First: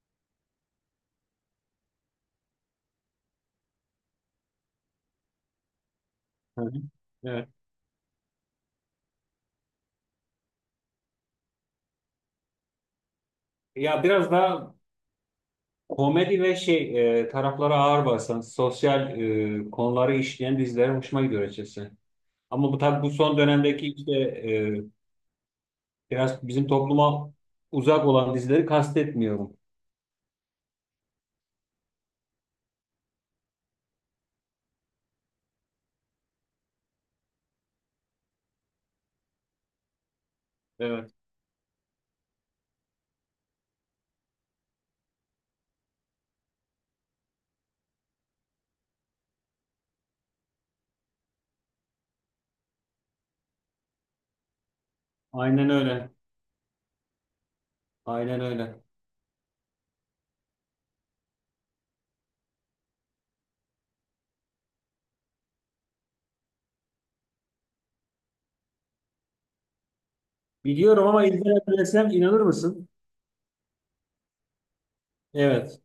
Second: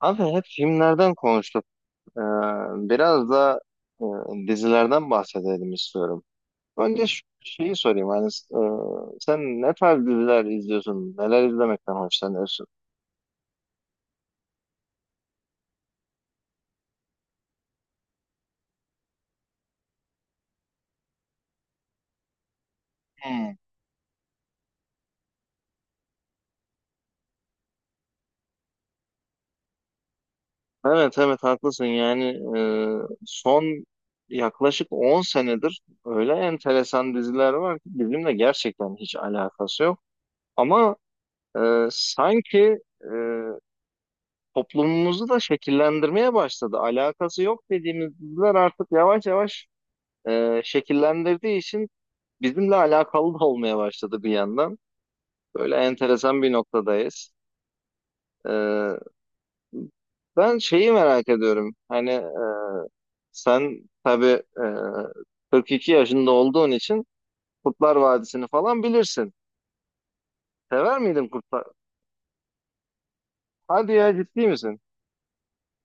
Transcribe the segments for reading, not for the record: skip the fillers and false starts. Abi hep filmlerden konuştuk. Ee, Biraz da dizilerden bahsedelim istiyorum. Hı hı. Önce Evet. şeyi sorayım. Hani, sen ne tarz diziler izliyorsun? Neler izlemekten hoşlanıyorsun? Ya biraz daha komedi ve taraflara ağır basan, sosyal konuları işleyen diziler hoşuma gidiyor açıkçası. Ama bu tabii bu son Hmm. dönemdeki işte biraz bizim topluma uzak olan dizileri kastetmiyorum. Evet, evet, haklısın. Yani e, son yaklaşık 10 senedir öyle enteresan diziler var ki bizimle gerçekten hiç alakası yok. Ama Evet. Sanki toplumumuzu da şekillendirmeye başladı. Alakası yok dediğimiz diziler artık yavaş yavaş şekillendirdiği için bizimle alakalı da olmaya başladı bir yandan. Aynen Böyle öyle. enteresan bir noktadayız. Aynen öyle. E, Ben şeyi merak ediyorum. Hani sen tabii 42 yaşında olduğun için Kurtlar Vadisi'ni falan bilirsin. Sever Biliyorum ama miydin Kurtlar? izlemesem inanır mısın? Hadi ya, ciddi misin? Evet.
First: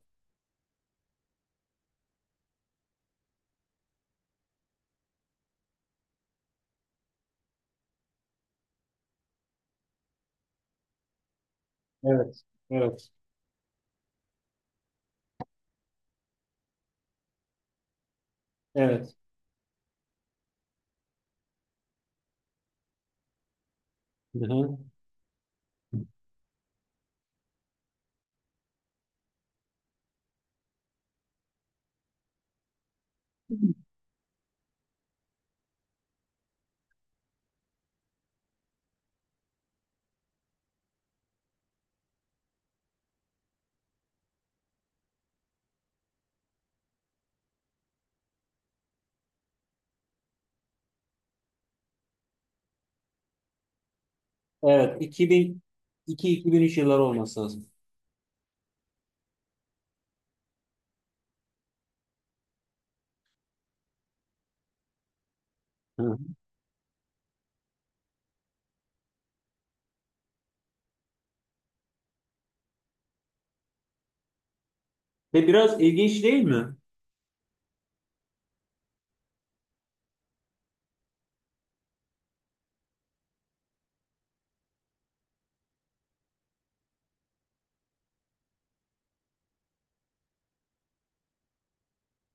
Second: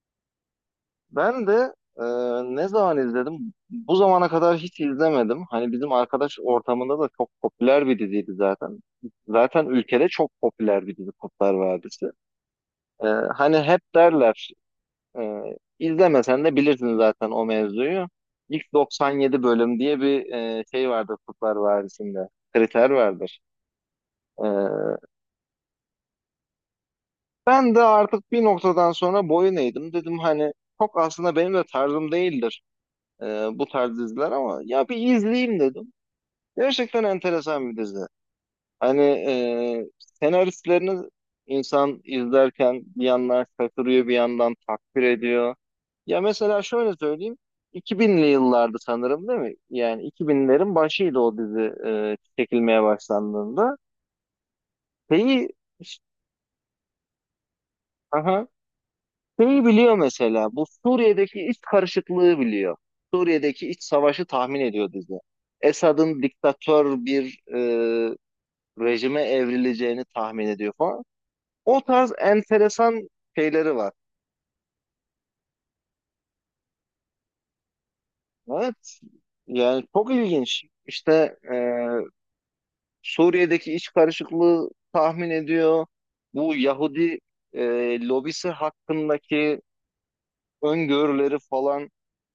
Ben de e, ne zaman izledim? Bu zamana kadar hiç izlemedim. Hani bizim arkadaş ortamında da çok popüler bir diziydi zaten. Zaten ülkede çok popüler bir dizi Kurtlar Vadisi. Evet. Evet. Hani hep derler e, izlemesen de bilirsin zaten o mevzuyu. İlk Evet. 97 bölüm diye bir şey vardır Kurtlar Vadisi'nde. Kriter vardır. Hı E, hı. Ben de artık bir noktadan sonra boyun eğdim. Dedim hani çok aslında benim de tarzım değildir, Ee, bu tarz diziler, ama ya bir izleyeyim dedim. Gerçekten enteresan bir dizi. Hani senaristlerini insan izlerken bir yandan şaşırıyor, bir yandan takdir ediyor. Ya mesela şöyle söyleyeyim. 2000'li yıllardı sanırım, değil mi? Yani 2000'lerin başıydı o dizi çekilmeye başlandığında. Evet. Şeyi 2002-2003 yılları olması lazım. aha, Şeyi biliyor mesela, bu Suriye'deki iç karışıklığı biliyor. Suriye'deki iç savaşı tahmin ediyor dizi. Hı hı. Esad'ın diktatör bir rejime evrileceğini tahmin ediyor falan. O tarz enteresan şeyleri var. Ve biraz ilginç değil mi? Evet, yani çok ilginç. İşte Suriye'deki iç karışıklığı tahmin ediyor. Bu Yahudi lobisi hakkındaki öngörüleri falan.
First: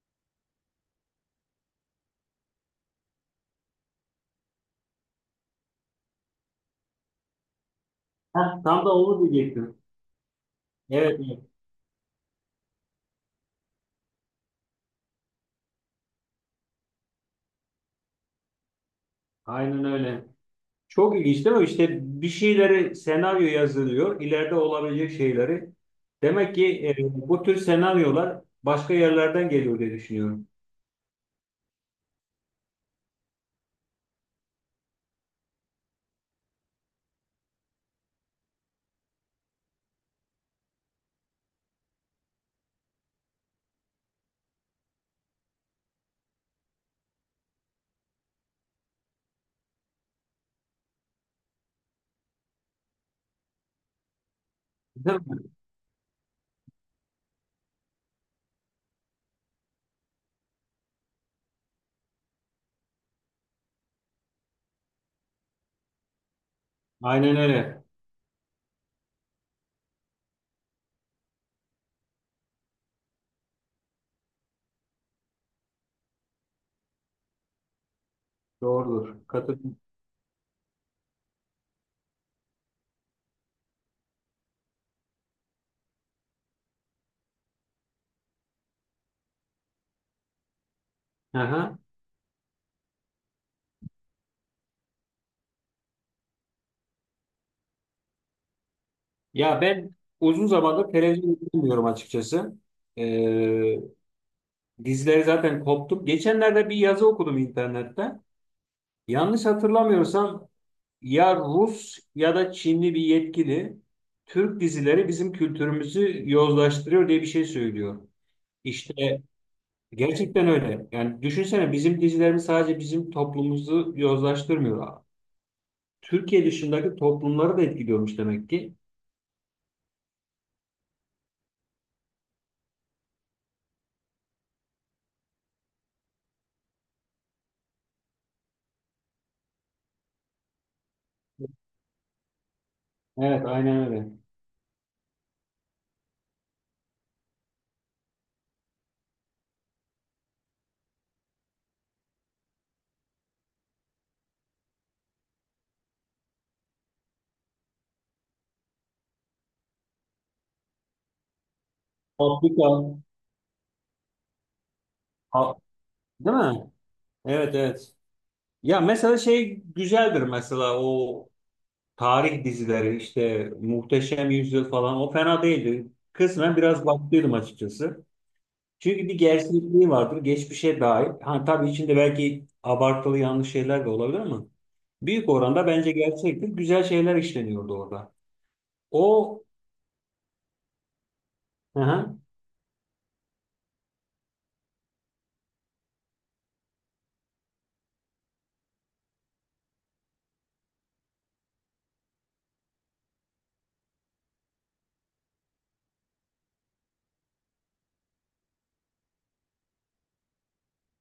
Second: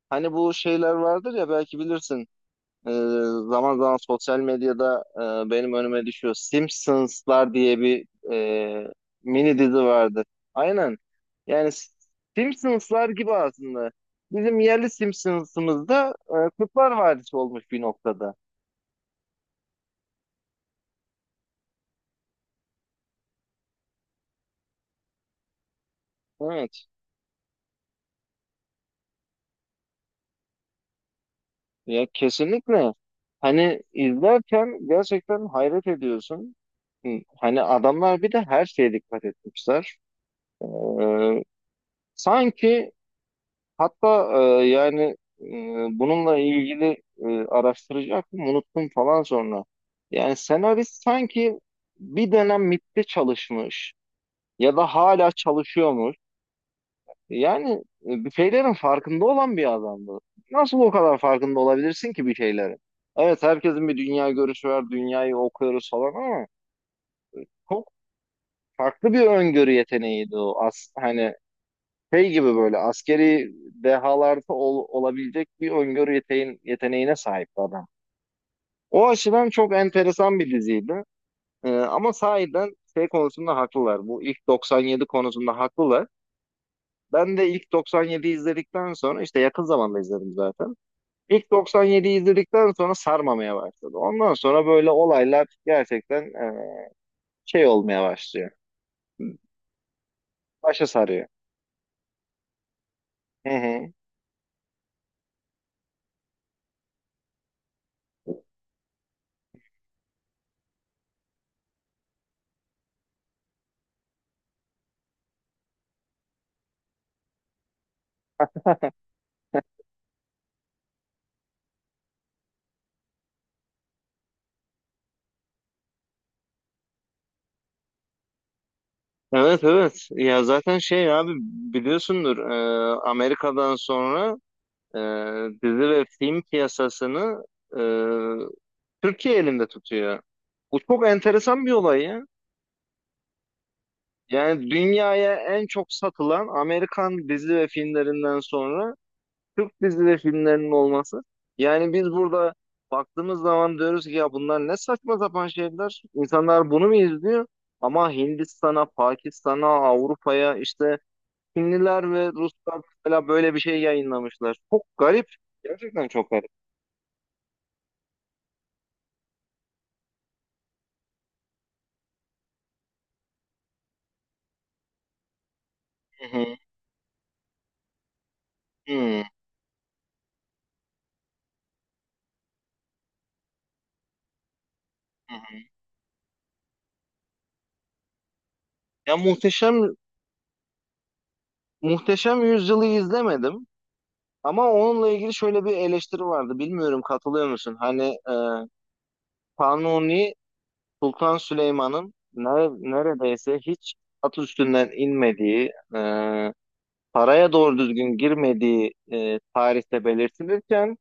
Hani bu şeyler vardır ya, belki bilirsin. Ee, Zaman zaman sosyal medyada benim önüme düşüyor. Simpsonslar diye bir Heh, tam e, da onu mini dizi diyecektim. vardı. Aynen. Evet, evet. Yani Simpsonslar gibi aslında. Bizim yerli Simpsons'ımızda Kurtlar Vadisi olmuş bir noktada. Aynen öyle. Çok ilginç değil mi? İşte bir şeyleri senaryo yazılıyor. İleride olabilecek şeyleri. Demek Evet. ki bu tür senaryolar başka yerlerden geliyor diye düşünüyorum. Ya kesinlikle. Hani izlerken gerçekten hayret ediyorsun. Hani adamlar bir de her şeye dikkat etmişler. Ee, sanki Hatta yani bununla ilgili araştıracaktım, unuttum falan sonra. Yani senarist sanki bir dönem MIT'te çalışmış ya da Değil hala mi? çalışıyormuş. Yani bir şeylerin farkında olan bir adamdı. Nasıl o kadar farkında olabilirsin ki bir şeylerin? Evet, herkesin bir dünya görüşü var, dünyayı okuyoruz falan ama Aynen öyle. çok farklı bir öngörü yeteneğiydi o. Hani şey gibi böyle askeri dehalarda olabilecek bir öngörü yeteneğine sahip adam. O Doğrudur. açıdan çok Katıldım. enteresan bir diziydi. Ama sahiden şey konusunda haklılar. Bu ilk 97 konusunda haklılar. Ben de ilk 97'yi izledikten sonra işte yakın zamanda izledim zaten. İlk Aha. 97'yi izledikten sonra sarmamaya başladı. Ondan sonra böyle olaylar gerçekten şey olmaya başlıyor. Ya ben uzun Başa zamandır sarıyor. televizyon izlemiyorum açıkçası. Hı Ee, hı. Dizileri zaten koptum. Geçenlerde bir yazı okudum internette. Yanlış hatırlamıyorsam ya Rus ya da Çinli bir yetkili Türk dizileri bizim kültürümüzü yozlaştırıyor diye bir şey söylüyor. İşte gerçekten öyle. Yani düşünsene bizim dizilerimiz sadece bizim toplumumuzu yozlaştırmıyor. Türkiye dışındaki toplumları da etkiliyormuş demek ki. Evet, evet, ya zaten şey abi, biliyorsundur Amerika'dan sonra e, dizi ve film piyasasını e, Türkiye elinde tutuyor. Bu çok enteresan bir olay ya. Evet, aynen öyle. Yani dünyaya en çok satılan Amerikan dizi ve filmlerinden sonra Türk dizi ve filmlerinin olması. Yani biz burada baktığımız zaman diyoruz ki ya, bunlar ne saçma sapan şeyler. İnsanlar bunu mu izliyor? Ama Hindistan'a, Pakistan'a, Avrupa'ya işte Çinliler ve Afrika, Ruslar mesela böyle bir şey yayınlamışlar. Çok garip. A- Gerçekten çok değil garip. mi? Evet, evet. Ya mesela şey güzeldir mesela o tarih dizileri işte Muhteşem Yüzyıl falan o fena değildi. Hı hı, Kısmen biraz baktıydım açıkçası. hı Çünkü bir hı. gerçekliği vardır. Geçmişe dair. Hani tabii içinde belki abartılı yanlış şeyler de olabilir ama büyük oranda bence gerçektir. Güzel şeyler işleniyordu orada. Ya O muhteşem hı hı. muhteşem yüzyılı izlemedim ama onunla ilgili şöyle bir eleştiri vardı. Bilmiyorum, katılıyor musun? Hani e, Kanuni Sultan Süleyman'ın neredeyse hiç at üstünden inmediği, paraya doğru düzgün girmediği tarihte belirtilirken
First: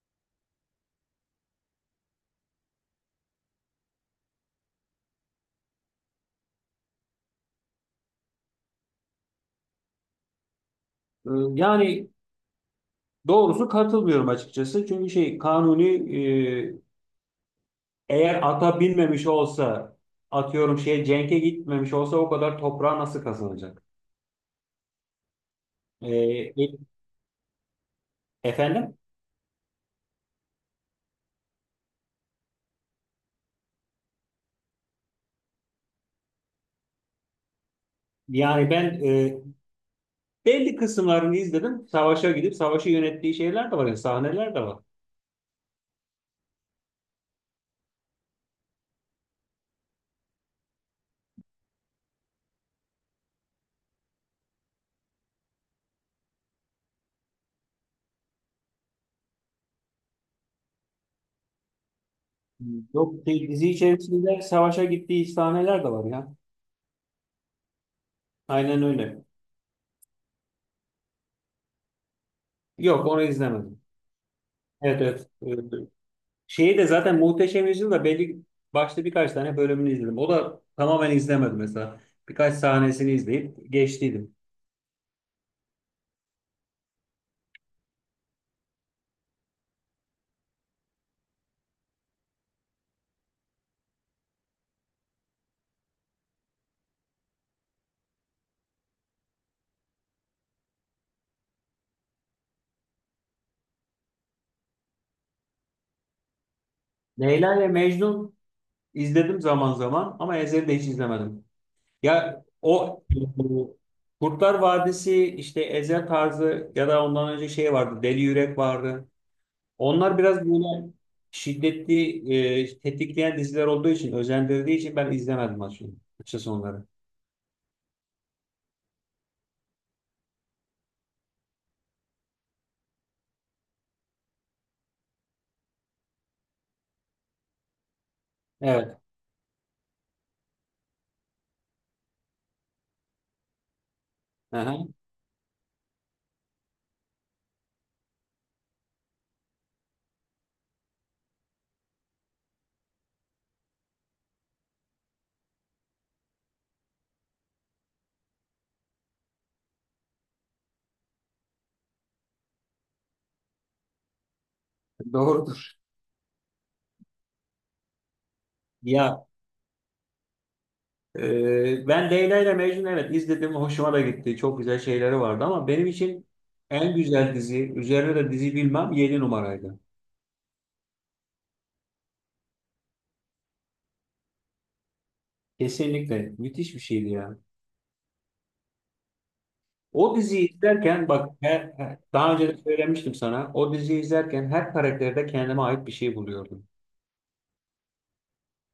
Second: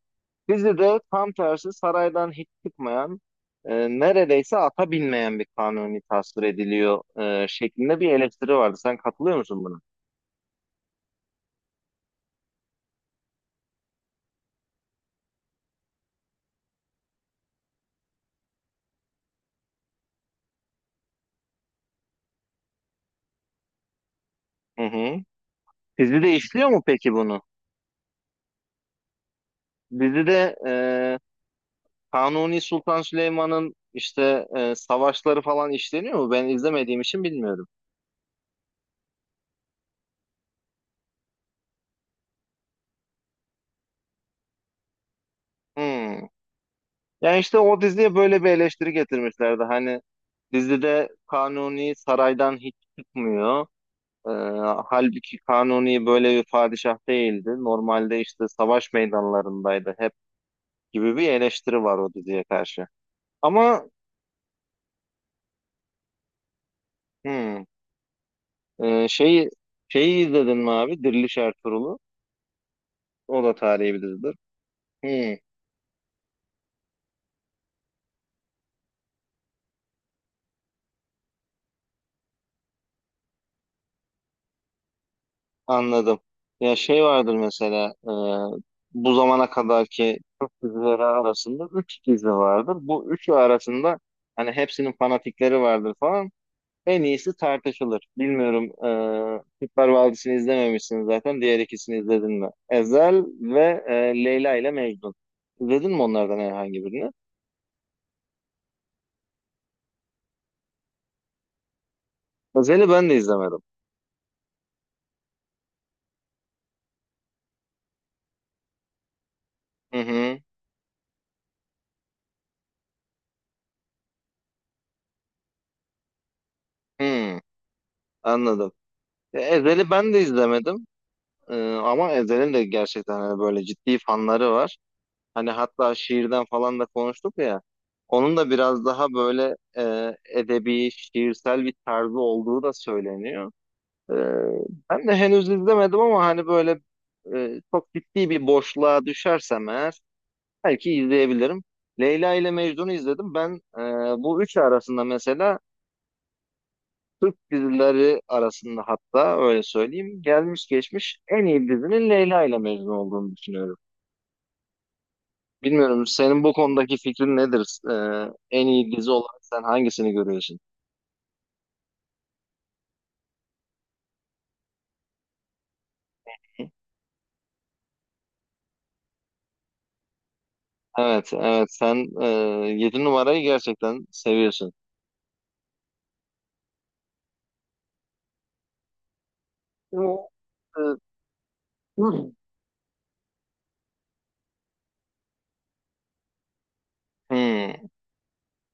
dizide tam tersi saraydan hiç çıkmayan, neredeyse ata binmeyen bir kanuni tasvir ediliyor şeklinde bir eleştiri vardı. Sen katılıyor musun buna? Ee, Yani doğrusu katılmıyorum açıkçası. Çünkü şey Kanuni eğer ata binmemiş olsa atıyorum şey Cenk'e gitmemiş olsa o kadar toprağı nasıl kazanacak? Hı hı. Dizide Ee, işliyor e- mu peki bunu? efendim? Dizide Kanuni Sultan Süleyman'ın işte savaşları falan işleniyor mu? Ben izlemediğim için bilmiyorum. Yani ben belli kısımlarını izledim. Savaşa gidip savaşı yönettiği şeyler de var. Yani sahneler de var. Hmm. Yani işte o diziye böyle bir eleştiri getirmişlerdi. Hani dizide Kanuni saraydan hiç çıkmıyor. Ee, Halbuki Kanuni böyle bir padişah değildi. Normalde işte savaş meydanlarındaydı hep gibi bir eleştiri var o diziye karşı. Yok şey, dizi Ama içerisinde savaşa gittiği sahneler de var ya. hmm, Aynen e, öyle. şeyi şeyi izledin mi abi? Diriliş Ertuğrul'u. Yok onu O da izlemedim. tarihi bir dizidir. Evet evet, Hmm, evet, evet. Şeyi de zaten Muhteşem Yüzyıl'da belli başta birkaç tane bölümünü izledim. O da tamamen izlemedim mesela. Birkaç sahnesini izleyip geçtiydim. anladım. Ya şey vardır mesela bu zamana kadarki Türk dizileri arasında 3 dizi vardır. Bu üçü arasında hani hepsinin fanatikleri vardır falan. En iyisi tartışılır. Bilmiyorum. Kurtlar Vadisi'ni izlememişsin zaten. Diğer ikisini izledin mi? Ezel ve Leyla ile Mecnun. İzledin mi onlardan herhangi birini? Leyla ile Mecnun izledim zaman zaman ama Ezel'i de hiç izlemedim. Ya Ezel'i o ben de izlemedim. bu Kurtlar Vadisi işte Ezel tarzı ya da ondan önce şey vardı Deli Yürek vardı. Hı Onlar biraz hı. böyle şiddetli, tetikleyen diziler olduğu için, özendirdiği için ben izlemedim açıkçası onları. Hı, anladım. Ezel'i ben de izlemedim. Ama Ezel'in de gerçekten hani böyle ciddi fanları var. Hani hatta şiirden falan da konuştuk ya. Onun da biraz Evet. daha böyle edebi, şiirsel bir tarzı olduğu da söyleniyor. Ee, Aha. Ben de henüz izlemedim ama hani böyle çok ciddi bir boşluğa düşersem eğer belki izleyebilirim. Leyla ile Mecnun'u izledim. Ben bu üçü arasında mesela dizileri arasında hatta öyle söyleyeyim, gelmiş geçmiş en iyi dizinin Leyla ile Mecnun olduğunu düşünüyorum. Doğrudur. Bilmiyorum, senin bu konudaki fikrin nedir? En iyi dizi Ya olarak sen hangisini görüyorsun? e, ben Leyla ile Mecnun evet izledim, hoşuma da gitti. Çok güzel şeyleri vardı ama benim için en güzel dizi, üzerine de dizi bilmem 7 numaraydı. Evet, evet, sen 7 numarayı gerçekten seviyorsun. Kesinlikle müthiş bir şeydi ya. O Bu, diziyi e, izlerken bak daha önce de söylemiştim sana. O diziyi izlerken her karakterde kendime ait bir şey buluyordum. Hmm.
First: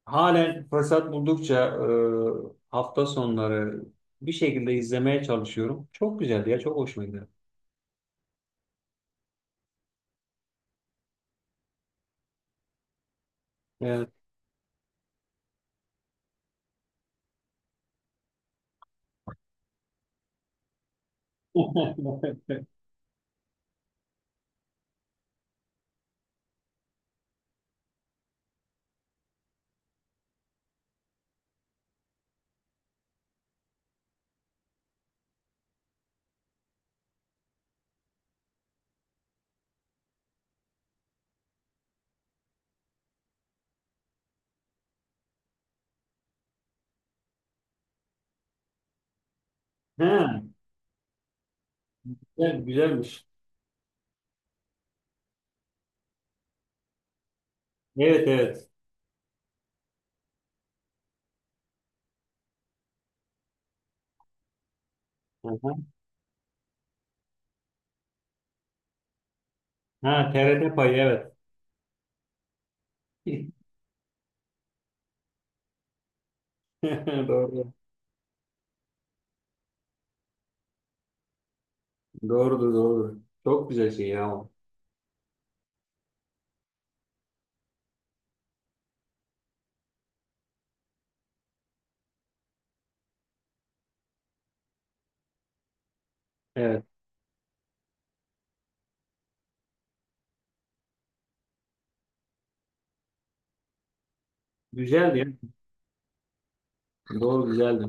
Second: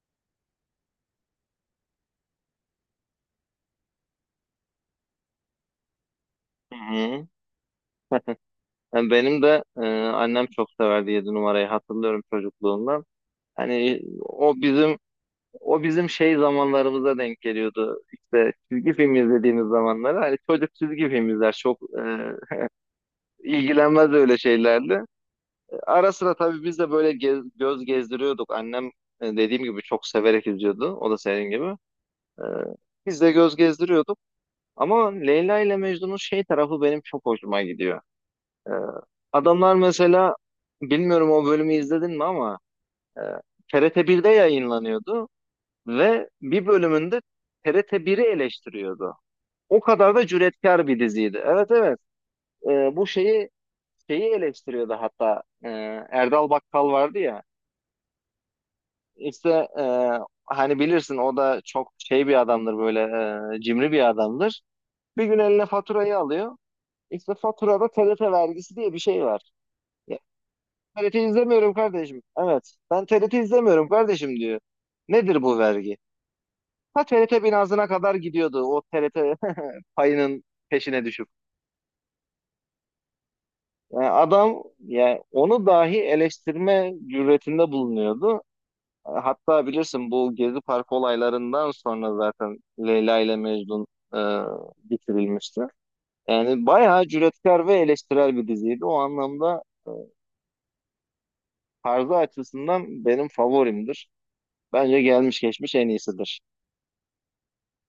Halen fırsat buldukça hafta sonları bir şekilde izlemeye çalışıyorum. Çok güzeldi ya, Hı çok hoşuma gidiyor. hı. Yani benim de annem çok severdi 7 numarayı, hatırlıyorum çocukluğumdan. Hani Evet. o bizim şey zamanlarımıza denk geliyordu. İşte çizgi film izlediğimiz zamanları. Hani çocuk çizgi film izler, çok ilgilenmez öyle şeylerle. Ara sıra tabii biz de böyle göz gezdiriyorduk. Annem dediğim gibi çok severek izliyordu. O da senin gibi. E, Biz de göz gezdiriyorduk. Ama Leyla ile Mecnun'un şey tarafı benim çok hoşuma gidiyor. Ee, Adamlar mesela bilmiyorum, o bölümü izledin mi ama e, TRT 1'de yayınlanıyordu ve bir bölümünde TRT biri eleştiriyordu. O kadar da Ha, cüretkar bir diziydi. Evet, evet. evet, Bu güzelmiş. şeyi eleştiriyordu hatta. Erdal Bakkal vardı ya. Evet evet. İşte e, hani bilirsin o da çok şey bir adamdır, böyle cimri bir adamdır. Bir gün eline Aha. faturayı alıyor. İşte faturada TRT vergisi diye bir şey var. Ha, TRT payı TRT evet. izlemiyorum kardeşim. Evet. Ben TRT izlemiyorum kardeşim diyor. Nedir bu vergi? Ha, TRT Doğru. binasına kadar gidiyordu o TRT payının peşine düşüp. Doğrudur doğrudur. Çok güzel Yani şey ya o. adam, yani onu dahi eleştirme cüretinde bulunuyordu. Hatta bilirsin, bu Gezi Parkı olaylarından sonra zaten Leyla ile Mecnun e, bitirilmişti. Yani Evet. bayağı cüretkar ve eleştirel bir diziydi. O anlamda tarzı açısından benim favorimdir. Bence Güzeldi ya. gelmiş geçmiş en iyisidir. Doğru güzeldi.